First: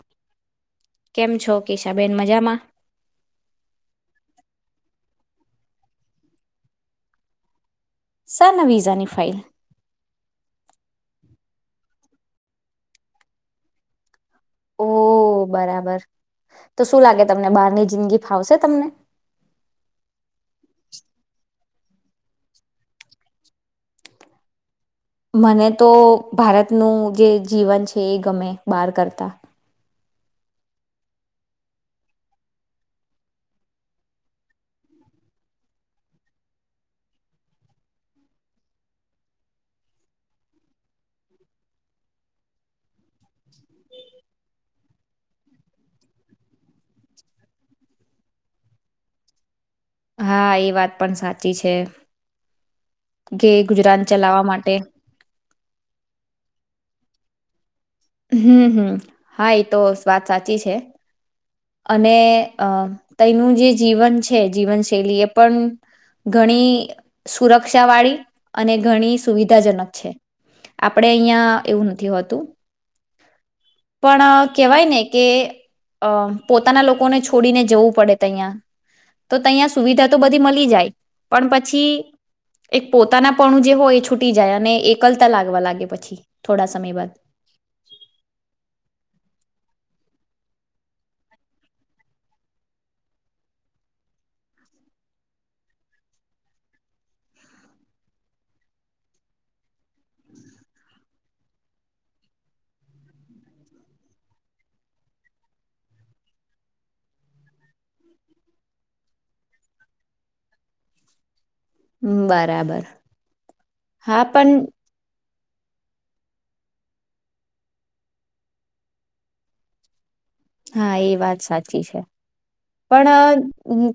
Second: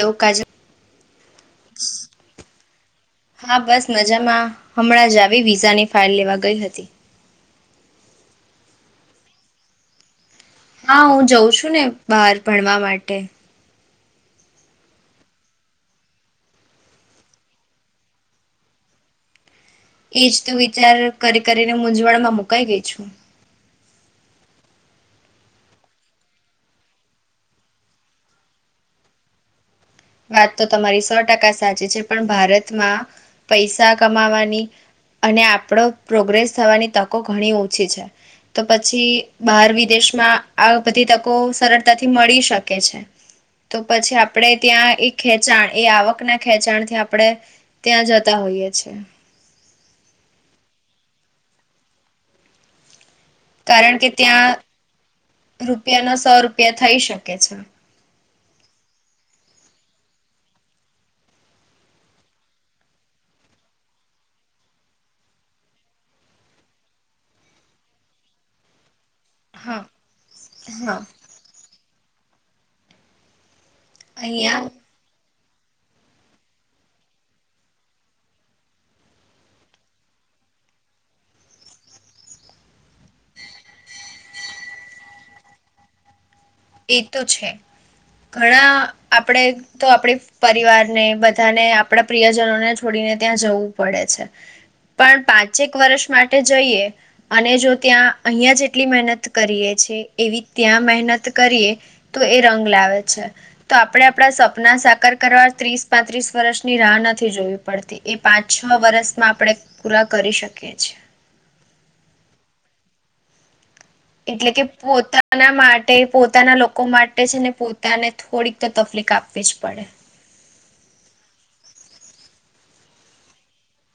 એવું કાજ કેમ છો કેશાબેન મજામાં હા બસ મજામાં હમણાં જ આવી વિઝાની ફાઇલ લેવા ગઈ હતી શાના વિઝાની ફાઇલ હા હું જઉં છું ને બહાર ભણવા માટે ઓ બરાબર તો શું લાગે તમને બહારની જિંદગી ફાવશે તમને એજ તો વિચાર કરી કરીને મૂઝવણમાં મુકાઈ ગઈ છું મને તો ભારતનું જે જીવન છે એ ગમે બહાર કરતા વાત તો તમારી સો ટકા સાચી છે પણ ભારતમાં પૈસા કમાવાની અને આપણો પ્રોગ્રેસ થવાની તકો ઘણી ઓછી છે તો પછી બહાર વિદેશમાં આ બધી તકો સરળતાથી મળી શકે છે તો પછી આપણે ત્યાં એ ખેચાણ એ આવકના ખેંચાણ થી આપણેે ત્યાં જતા હોઈએ છેએ હા એ વાત પણ સાચી છે કે કારણ ગુજરાન કે ચલાવવા ત્યાં માટે રૂપિયા નો સો રૂપિયા થઈ શકે કે છે હમ હમ હા એ તો વાત સાચી છે અને અ તયનું જે જીવન છે જીવનશૈલી એ પણ ઘણી સુરક્ષા વાળી અને ઘણી હા. સુવિધાજનક છે હા આપડે અહિયાં એવું નથી તો હતું પણ અહિયાં કેહેવાય ને કે અમ પોતાના લોકોને છોડીને જવું પડે તઇયા તો તહીયા સુવિધા તો બધી મળી જાય પણ પછી એક પોતાના પણ જે હોય એ છૂટી જાય અને એકલતા લાગવા લાગે પછી થોડા સમય એ બાદ તો છે ઘણા આપણે તો આપડી પરિવારને બધાને આપણા પ્રિયજનોને છોડીને ત્યાં જવું પડે છે પણ પાંચેક વર્ષ માટે જઈએ અને જો ત્યાં અહિયાં જેટલી મહેનત કરીએ છેએ એવી ત્યાં મહેનત કરીએ તો એ રંગ લાવે છે તો આપણે આપણા સપના સાકાર કરવા ત્રીસ પાંત્રીસ વર્ષની રાહ નથી જોવી પડતી એ પાંચ છ વર્ષમાં આપણે પૂરા કરી શકીએ છએ બરાબર હા એટલે પણ કે પોતા તાના માટે પોતાના લોકો માટે છે ને પોતાને થોડીક તો તકલીફ આપવી જ પડે હા એ વાત સાચી છે પણ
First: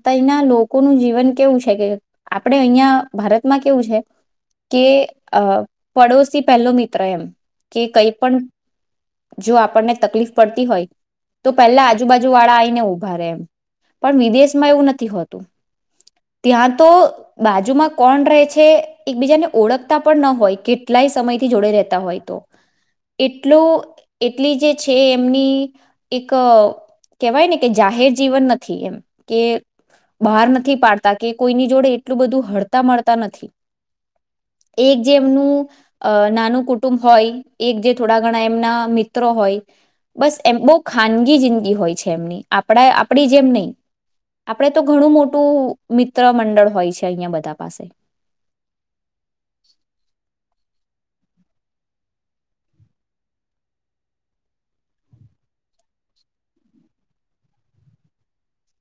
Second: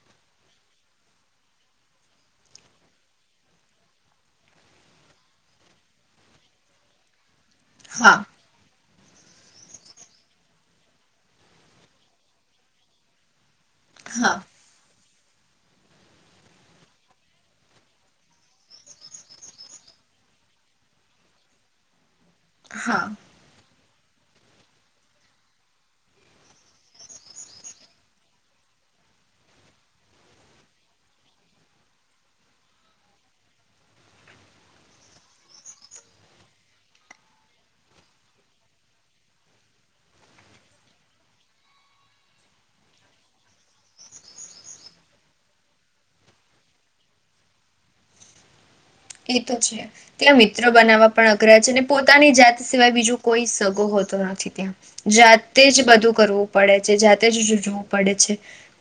તયના લોકોનું જીવન કેવું છે કે આપણે અહિયાં ભારતમાં કેવું છે કે અ પડોશ પહેલો મિત્ર એમ કે કઈ હા પણ જો આપણને તકલીફ પડતી હોય તો પેલા આજુબાજુ વાળા આવીને ઊભા રહેે એમ પણ હા. વિદેશમાં એવું નથી હોતું ત્યાં તો બાજુમાં કોણ રહે છે એકબીજાને ઓળખતા પણ ન હોય કેટલાય સમયથી જોડે રહેતા હોય તો હા એટલું એટલી જે છે એમની એક કહેવાય ને કે જાહેર જીવન નથી એ બહાર નથી પાડતા કે કોઈની જોડે એટલું બધું હળતા મળતા નથી એક જે એમનું નાનું કુટુંબ હોય એક જે થોડા ઘણા એમના મિત્રો હોય બસ એમ બહ ખાનગી જિંદગી હોય છે એમની આપણા આપડી જેમ નહી આપડે તો ઘણું મોટું મિત્ર મંડળ હોય છે અહિયાં બધા પાસે એ તો છે ત્યાં મિત્ર બનાવવા પણ અઘરા છે ને પોતાની જાત સિવાય બીજું કોઈ સગો હોતો નથી ત્યાં જાતે જ બધું કરવું પડે છે જાતે જ રૂજવું પડે છે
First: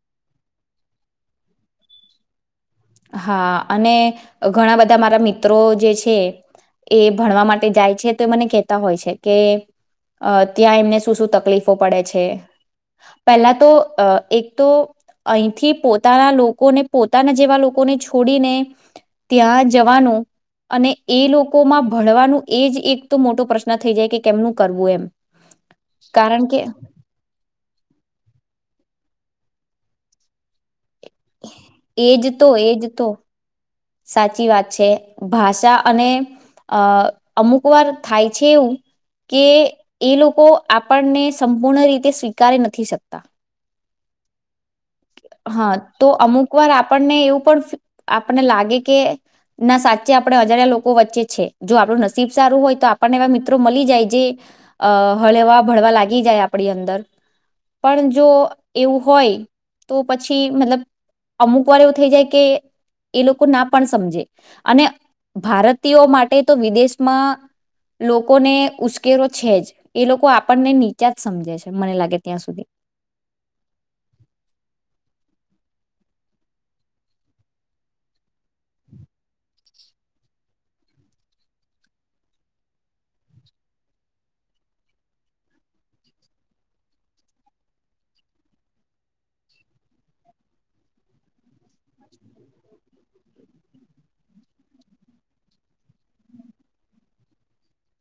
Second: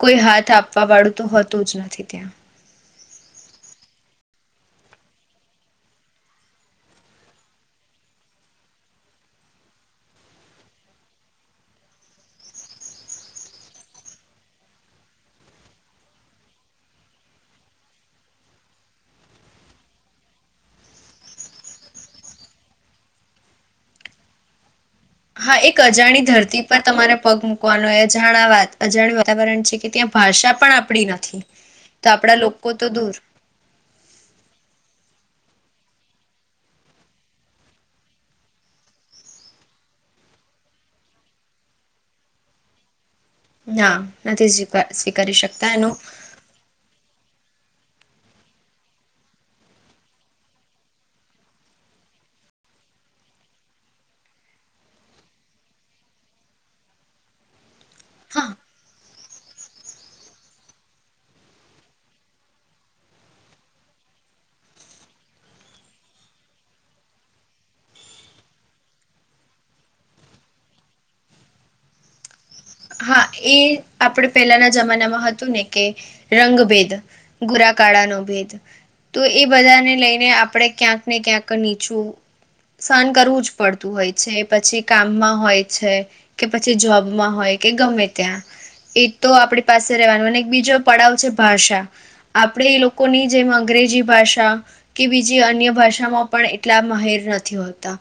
કોઈ હાથ આપવા વાળું તો હોતું જ નથી ત્યાં હા અને ઘણા બધા મારા મિત્રો જે છે એ ભણવા માટે જાય છે તો એ મને કહેતા હોય છે કે ત્યાં એમને શું શું તકલીફો પડે છે પહેલા તો એક તો અહીંથી પોતાના લોકોને પોતાના જેવા લોકો [inaudible] લોકોને છોડીને ત્યાં જવાનું અને એ લોકોમાં ભણવાનું એ જ એક તો મોટો પ્રશ્ન થઈ જાય કે કેમનું કરવું એમ હા એક અજાણી કારણ કે ધરતી પર તમારે પગ મુકવાનો હો અજાણ વાત અજાણી વાત વાતાવરણ છે કે ત્યાં ભાષા પણ આપ આપડી નથી તો આપડા લોકો તો દૂર સાચી વાત છે ભાષા અને અ અમુક વાર થાય છે એવું કે એ લોકો આપણને સંપૂર્ણ રીતે સ્વીકારી નથી શકતા હા નથી થયું હા તો અમુક વાર આપણને એવું પણ આપને લાગે કે ના સાચે આપણે અજાણ્યા લોકો વચ્ચે છે જો આપણું નસીબ સારું હોય તો આપણને એવા મિત્રો મળી જાય જે અ હળવા ભળવા લાગી જાય આપડી અંદર પણ જો હા એવું હોય તો પછી મતલબ અમુક વાર એવું થઈ જાય કે એ લોકો ના પણ સમજે અને ભારતીયો માટે તો વિદેશમાં લોકોને ઉશ્કેરો છે જ એ લોકો આપણને નીચા જ સમજે છે મને લાગે ત્યાં સુધી હા એ આપણે પહેલાના જમાનામાં હતું ને કે રંગ ભેદ ભુરાકાળા નો ભેદ તો એ બધાને લઈને આપણે ક્યાંક ને ક્યાંક નીચું સહન કરવું જ પડતું હોય છે પછી કામમાં હોય છે કે પછી જોબમાં હોય કે ગમે ત્યાં એક તો આપડી પાસે રહેવાનું અને એક બીજો પડાવ છે ભાષા આપડે એ લોકો લોકોની જેમ અંગ્રેજી ભાષા કે બીજી અન્ય ભાષામાં પણ એટલા માહેર નથી હોતા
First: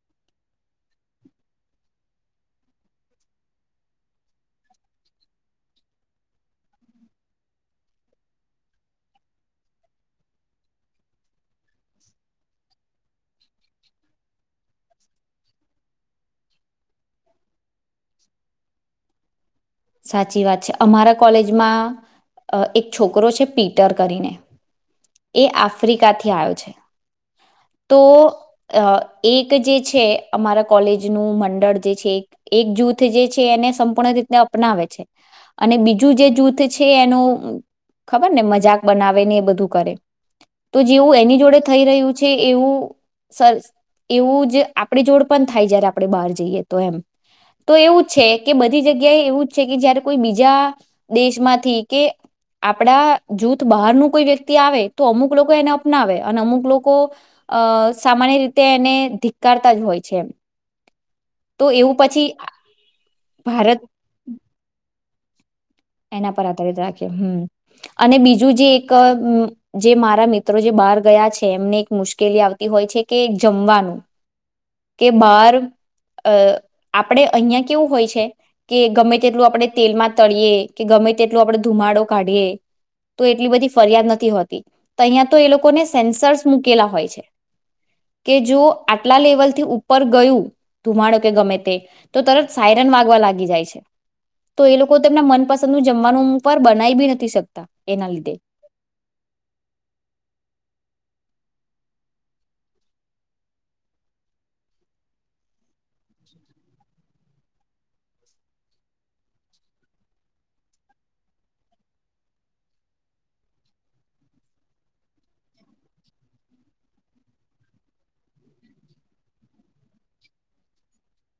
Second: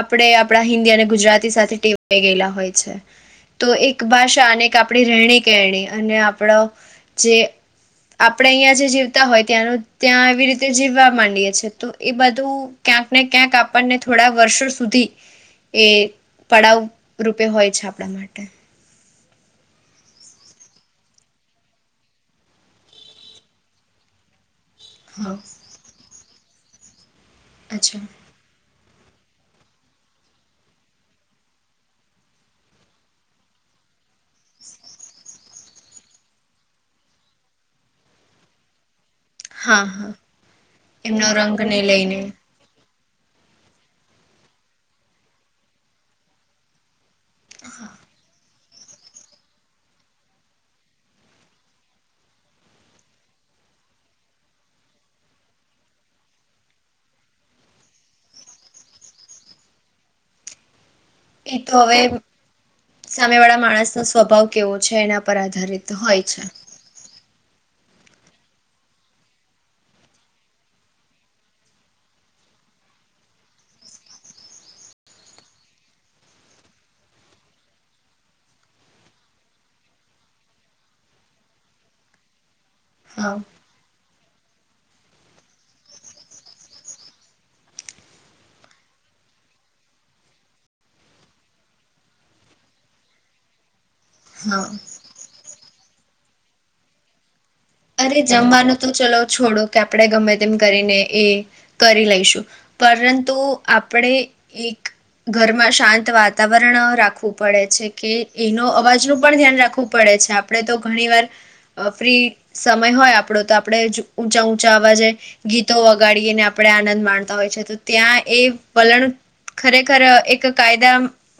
આપણે આપણા હિન્દી અને ગુજરાતી સાથે ટેવાય ગયેલા હોય છે તો એક ભાષા અને આપણી રહેણી કેણી અને આપડો જે આપણે અહિયાયા જે જીવતા હોય ત્યાંનું ત્યાં આવી રીતે જીવવા માંડીએ છેએ તો એ બધું ક્યાંક ને ક્યાંક આપણને થોડા વર્ષો સુધી એ પડાવ રૂપે હોય છે આપણા માટે સાચી વાત છે અમારા કોલેજમાં એક છોકરો છે પીટર કરીને હા એ આફ્રિકાથી આયો છે તો અચ્છા અ એક જે છે અમારા કોલેજનું મંડળ જે છે એક જૂથ જે છે એને સંપૂર્ણ રીતને અપનાવે છે અને બીજું જે જૂથ છે એનું ખબર ને મજાક બનાવે આવે ને એ બધું હા કરે હા તો જેવું એમનો એની જોડે રંગને થઈ રહ્યું લઈને છે એવું સર એવું જ આપણી જોડ પણ થાય જ્યારે આપણેે બહાર જઈએ તો એમ તો એવું છે કે બધી જગ્યાએ એવું જ છે કે જયારે કોઈ બીજા દેશમાંથી કે આપડા જૂથ બહાર નું કોઈ વ્યક્તિ આવે તો અમુક લોકો એને અપનાવે અને અમુક લોકો અ સામાન્ય રીતે એને ધિક્કારતા જ હોય છે એ એ તો હવે સામેવાળા ભારત માણસનો સ્વભાવ કેવો છે એના પર આધારિત હોય એના છે પર આધારિત રાખે હમ અને બીજું જે એક જે મારા મિત્રો જે બહાર ગયા છે એમને એક મુશ્કેલી આવતી હોય છે કે જમવાનું કે બહાર અ આપણે અહિયાં કેવું હોય છે કે ગમે તેટલું આપણે તેલમાં તળીયએ કે ગમે તેટલું આપડે ધુમાડો કાઢીએે તો હા એટલી બધી ફરિયાદ નથી તો અહીયાંયા તો એ લોકોને સેન્સર્સ મૂકેલા હોય છે કે જો આટલા લેવલથી ઉપર ગયું ધુમાડો કે ગમે તે તો તરત સાયરન વાગવા લાગી જાય છે. તો હા એ લોકો તેમના મન પસંદું જમવાનું હું પણ બનાવી બી નથી શક અરે જમવાનું તો ચલો છોડો કે આપડે ગમે તેમ કરીને એ કરી લઈશું પરંતુ આપણે એક ઘરમાં શાંત વાતાવરણ રાખવું પડે છે કે એનો અવાજનું પણ ધ્યાન રાખવું પડે છે. આપણે તો ઘણી વાર ફ્રી સમય હોય આપણો તો આપણે ઊંચા ઊંચા અવાજે ગીતો વગાડીને આપણે આનંદ માણતા હોય છે તો ત્યાં એ વલણ ખરેખર એક કાયદા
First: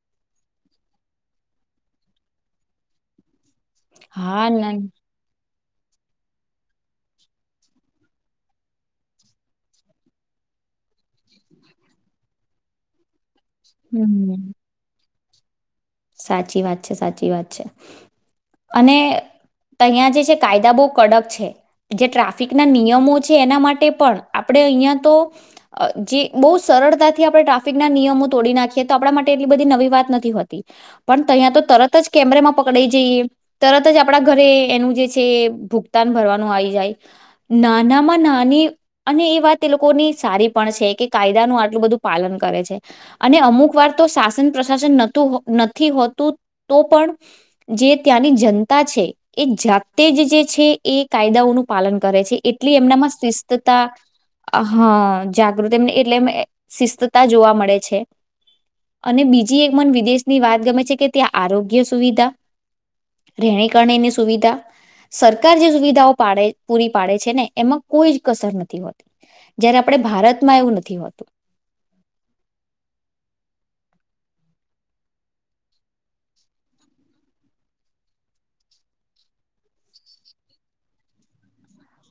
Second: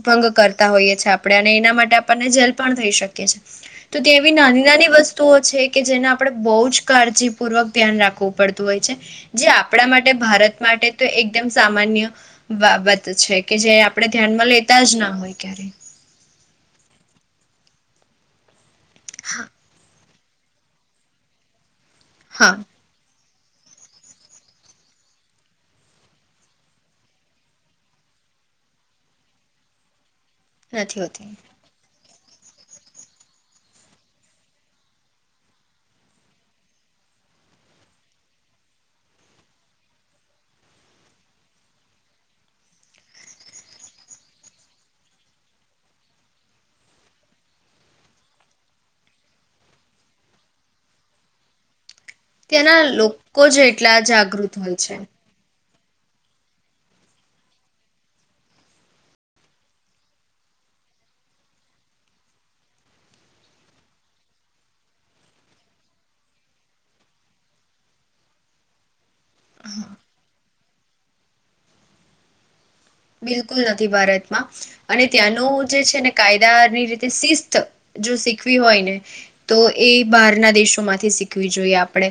ભંગ કરતા હોઈએ છેએ આપણે અને એના માટે આપણને જેલ પણ થઈ શકીએ છીએ. તો તેવી હા નાની ના નાની વસ્તુઓ છે. કે જેને આપડે બહુ જ કાળજીપૂર્વક ધ્યાન રાખવું પડતું હોય છે. જે આપણા માટે ભારત માટે તો એકદમ સામાન્ય બાબત છે. કે જે આપડણે હમ ધ્યાનમાં લેતા જ ના હોય. ક્યારે સાચી વાત છે. સાચી વાત છે. અને હા તેઇયા જે છે કાયદા બહુ કડક છે. જે ટ્રાફિક હા ના નિયમો એના માટે પણ આપણે અહીયાં તો જે બહુ સરળતાથી આપણે ટ્રાફિકના નિયમો તોડી નાખીએ તો આપણા માટે એટલી બધી નવી વાત નથી હોતી. નથી પણ હોતી તહીંયા તો તરત તરત જ કેમેરામાં પકડાઈ જઈએ તરત જ આપણા ઘરે એનું જે છે ભુગતાન ભરવાનું આવી જાય. નાનામાં નાની અને એ વાત એ લોકોની સારી પણ છે કે કાયદાનું આટલું બધું પાલન કરે છે. અને અમુક વાર તો શાસન પ્રશાસન નહતું નથી હોતું તો પણ જે ત્યાંની જનતા છે એ જાતે જ જે છે એ કાયદાઓનું પાલન કરે છે એટલે ત્યાંના એમના લોકો જ શિષ્ટતા એટલા જાગૃત હોય છે અહા જા એટલે શિસ્તતા જોવા મળે છે. અને બીજી એક મન વિદેશ ની વાત ગમે છે કે ત્યાં આરોગ્ય સુવિધા, રહેેણી કરણીની સુવિધા, સરકાર જે સુવિધાઓ પાડે, પૂરી પાડે છે ને એમાં કોઈ જ કસર નથી હોતી. જયારે આપણે ભારતમાં એવું નથી. નથી હોતું બિલકુલ નથી ભારતમાં અને ત્યાંનું જે છે ને કાયદાની રીતે શિસ્ત જો શીખવી હોય ને તો એ બહારના દેશોમાંથી શીખવી જોઈએ આપણે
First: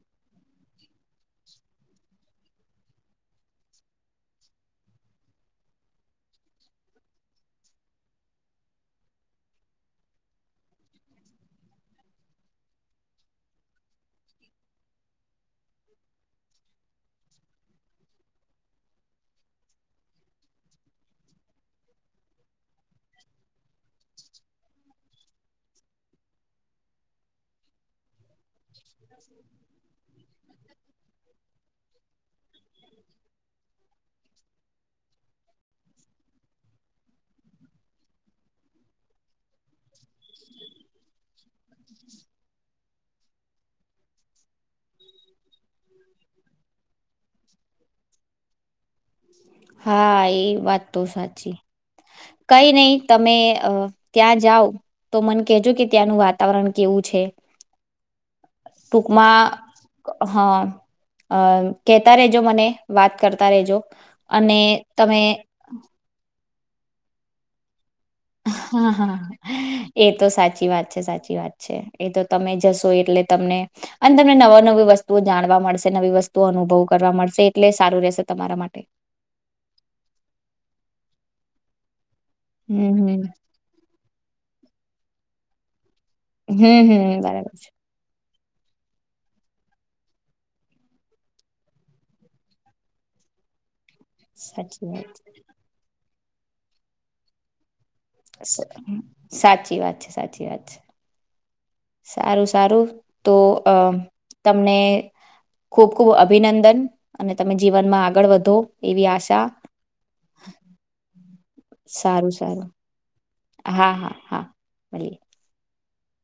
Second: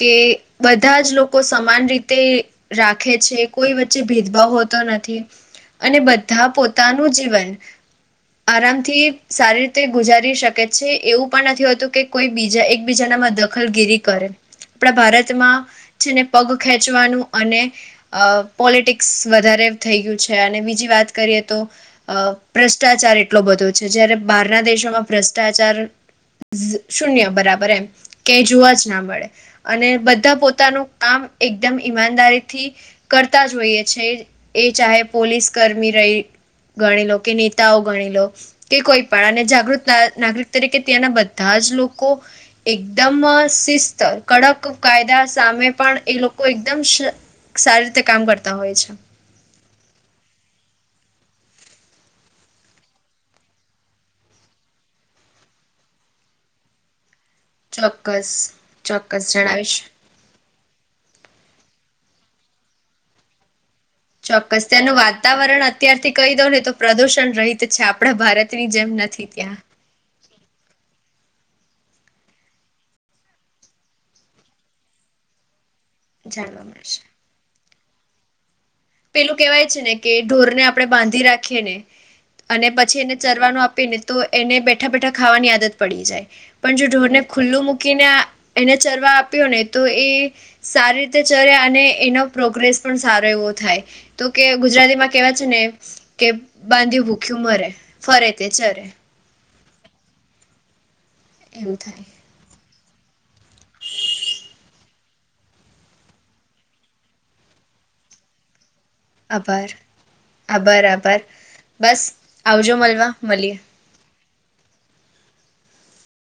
કે બધા જ લોકો સમાન રીતે રાખે છે કોઈ વચ્ચે ભેદભાવ હોતો નથી. અને બધા પોતાનું જીવન આરામથી સારી રીતે ગુજારી શકે છે. એવું પણ નથી હોતું કે કોઈ બીજા એકબીજાનામાં દખલગીરી કરે. આપણા ભારતમાં છેને પગ ખેંચવાનું અને પોલિટિકસ વધારે થઈ ગયું છે અને બીજી વાત કરીએ તો ભ્રષ્ટાચાર એટલો બધો છે. જયારે બહારના દેશોમાં ભ્રષ્ટાચાર શૂન્ય બરાબર એમ કય જોવા જ ના મળે. અને બધા પોતાનું કામ એકદમ ઈમાનદારીથી કરતા હોઈએ છે. એ ચાહે પોલીસ કર્મી રહી ગણી લો, કે નેતાઓ ગણી લો, કે કોઈ પણ અને જાગૃત નાગરિક તરીકે ત્યાંના બધા જ લોકો એકદમ શિસ્ત કડક કાયદા સામે પણ એ લોકો એકદમ સારી રીતે કામ કરતા હોય છે. હા એ વાત તો સાચી કઈ નહી તમે ત્યાં જાઓ તો મને કહેજો કે ત્યાંનું વાતાવરણ કેવું છે. ચોક્કસ ચોક્કસ ટૂંકમાં જણાવીશ હા અ કેતા રેજો મને. વાત કરતા રેજો. અને ચોક્કસ તેનું તમે વાતાવરણ અત્યારથી કહી દોને તો પ્રદુષણ રહિત છે આપ હા હા એ તો સાચી વાત છે. સાચી વાત છે એ તો તમે જશો એટલે તમને અને તમને નવા નવી વસ્તુઓ જાણવા મળશે. નવી વસ્તુ અનુભવ કરવા મળશે. એટલે સારું રહેશે તમારા માટે. પેલું કેહેવાય છે ને કે ઢોરને આપણે બાંધી રાખીએ ને અને હમ પછી એને હમ ચરવાનું આપીને તો એને બેઠા બેઠા ખાવાની આદત પડી જાય પણ જો હમ ઢોરને હમ બરાબર ખુલ્લું છે મૂકીને એને ચરવા આપ્યો ને તો એ સારી રીતે ચર્યા અને એનો પ્રોગ્રેસ પણ સારો એવો થાય. તો કે સાચી ગુજરાતીમાં વાત કેવા છે ને કે બાંધ્યું ભૂખ્યું મરે ફરે તે સાચ ચરે સાચી વાત છે સાચી વાત છે. એવું થાય સારું સારું. તો અ તમને ખુબ ખુબ અભિનંદન અને તમે જીવનમાં આગળ વધો એવી આશા આભાર આબરા આબર બસ સારું સારું આવજો મળવા મળીએ. હા હા હા ભલે.